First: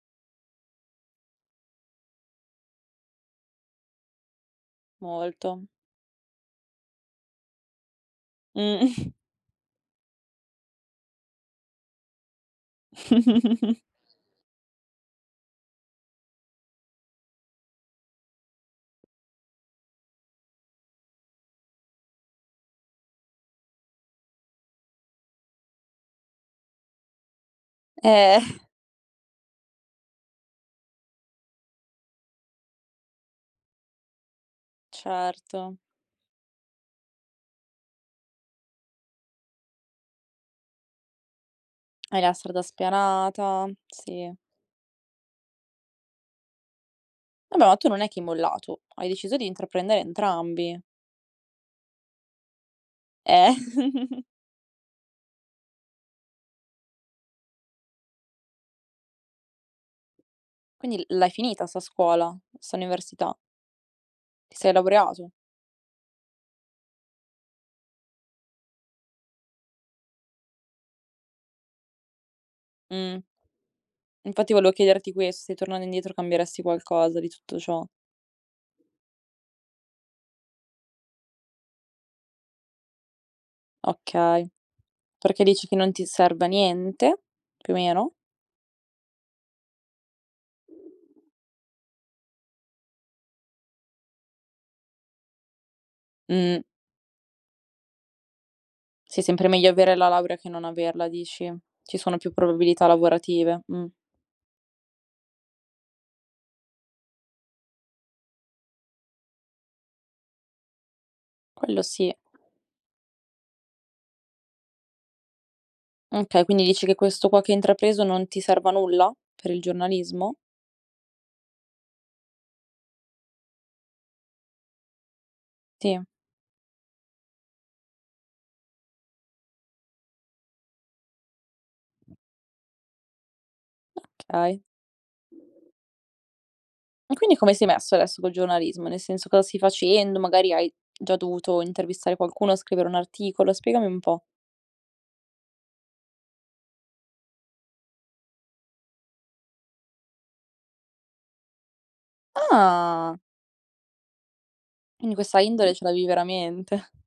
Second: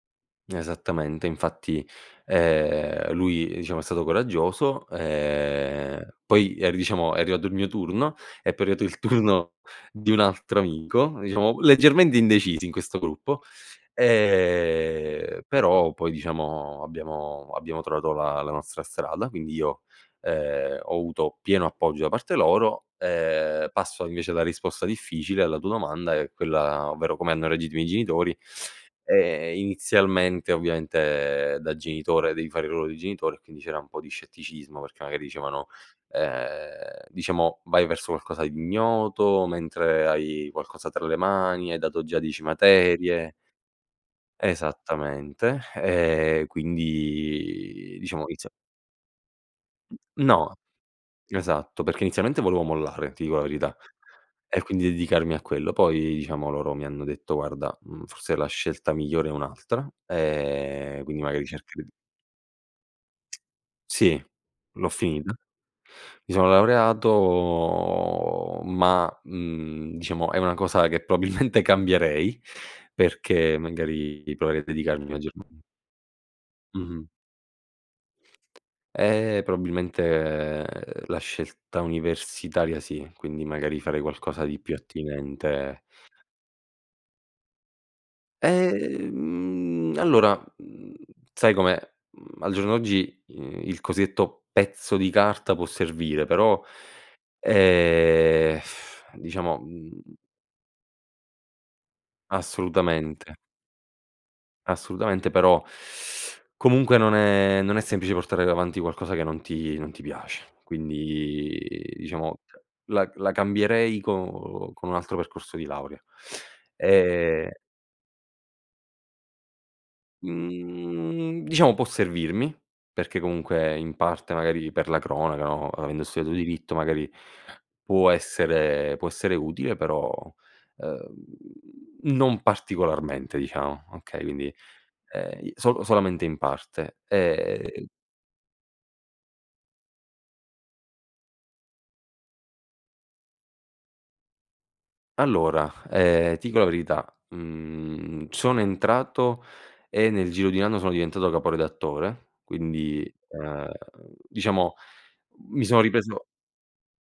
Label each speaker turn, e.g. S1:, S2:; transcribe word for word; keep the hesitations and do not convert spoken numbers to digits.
S1: N esattamente, infatti, ehm, lui diciamo è stato coraggioso,
S2: Molto.
S1: ehm, poi ri diciamo è arrivato il mio turno, è poi
S2: Mh.
S1: arrivato il turno di un altro amico diciamo leggermente indecisi in questo gruppo; ehm, però poi diciamo abbiamo abbiamo trovato la la nostra strada, quindi io, ehm, ho avuto pieno appoggio da parte loro. Ehm, passo invece alla risposta difficile alla tua domanda, è quella, ovvero, come hanno reagito i miei genitori,
S2: Eh.
S1: ehm, inizialmente, ovviamente da genitore, devi fare il ruolo di genitore, e quindi c'era un po' di scetticismo, perché magari dicevano,
S2: Certo.
S1: uhm, diciamo: "Vai verso qualcosa di ignoto, mentre hai qualcosa tra le mani, hai dato già
S2: Hai la
S1: dieci
S2: strada
S1: materie"
S2: spianata, sì.
S1: Esattamente, ehm,
S2: Vabbè, tu
S1: quindi
S2: non è chi
S1: diciamo izo
S2: mollato. Hai deciso di intraprendere
S1: No.
S2: entrambi.
S1: Esatto, perché inizialmente volevo mollare, ti dico la
S2: Eh.
S1: verità, e quindi dedicarmi a quello, poi diciamo loro mi hanno detto: "Guarda, mhmm, forse la scelta migliore è un'altra,
S2: Quindi
S1: ehm,
S2: l
S1: quindi
S2: l'hai
S1: magari
S2: finita 'sta
S1: cercare di"
S2: scuola, 'sta università?
S1: Sì,
S2: Ti sei
S1: l'ho
S2: laureato?
S1: finita. Mi sono laureato, ma, mhmm, diciamo è una cosa che probabilmente cambierei,
S2: Mh.
S1: perché magari
S2: Infatti
S1: proverei a
S2: volevo
S1: dedicarmi
S2: chiederti
S1: maggior
S2: questo, se
S1: manie
S2: tornando indietro cambieresti
S1: Mh-mh.
S2: qualcosa di tutto ciò.
S1: Eh, probabilmente la scelta universitaria sì, quindi magari farei qualcosa
S2: Okay,
S1: di più
S2: perché dici che
S1: attinente
S2: non ti serva a niente, più o meno?
S1: Ehm mhmm, allora, mhmm, sai com'è, mhmm, al giorno d'oggi, i il cosiddetto: pezzo di carta può servire, però
S2: Mh.
S1: ehm,
S2: Sì, sempre
S1: diciamo,
S2: meglio
S1: mhmm
S2: avere la laurea che non averla, dici? Ci sono più probabilità
S1: Assolutamente.
S2: lavorative. Mh.
S1: Assolutamente, però comunque non è non è semplice portare davanti qualcosa che non ti non ti piace, quindi,
S2: Quello sì.
S1: diciamo, ceh, la la cambierei con con un altro percorso di laurea.
S2: Okay, quindi dici che, questo qua
S1: E
S2: che hai intrapreso, non ti serva a nulla per il giornalismo?
S1: Mhmm, diciamo può servirmi, perché comunque in parte, magari, per la cronaca, no,
S2: Tì.
S1: avendo studiato diritto, magari può essere può essere utile però, ehm, non particolarmente diciamo, okay, quindi,
S2: Okay.
S1: ehm, i solo solamente in parte.
S2: E quindi come sei
S1: Ehm
S2: messo adesso col giornalismo? Nel senso, cosa stai facendo? Magari hai già dovuto intervistare qualcuno, scrivere un articolo? Spiegami un po'.
S1: Allora, ehm, ti dico la verità, mhmm, sono entrato, e nel giro di un anno sono diventato capo redattore, quindi,
S2: Ah.
S1: uhm, diciamo,
S2: Quindi questa
S1: mi
S2: indole
S1: sono
S2: ce l'avevi
S1: ripreso
S2: veramente.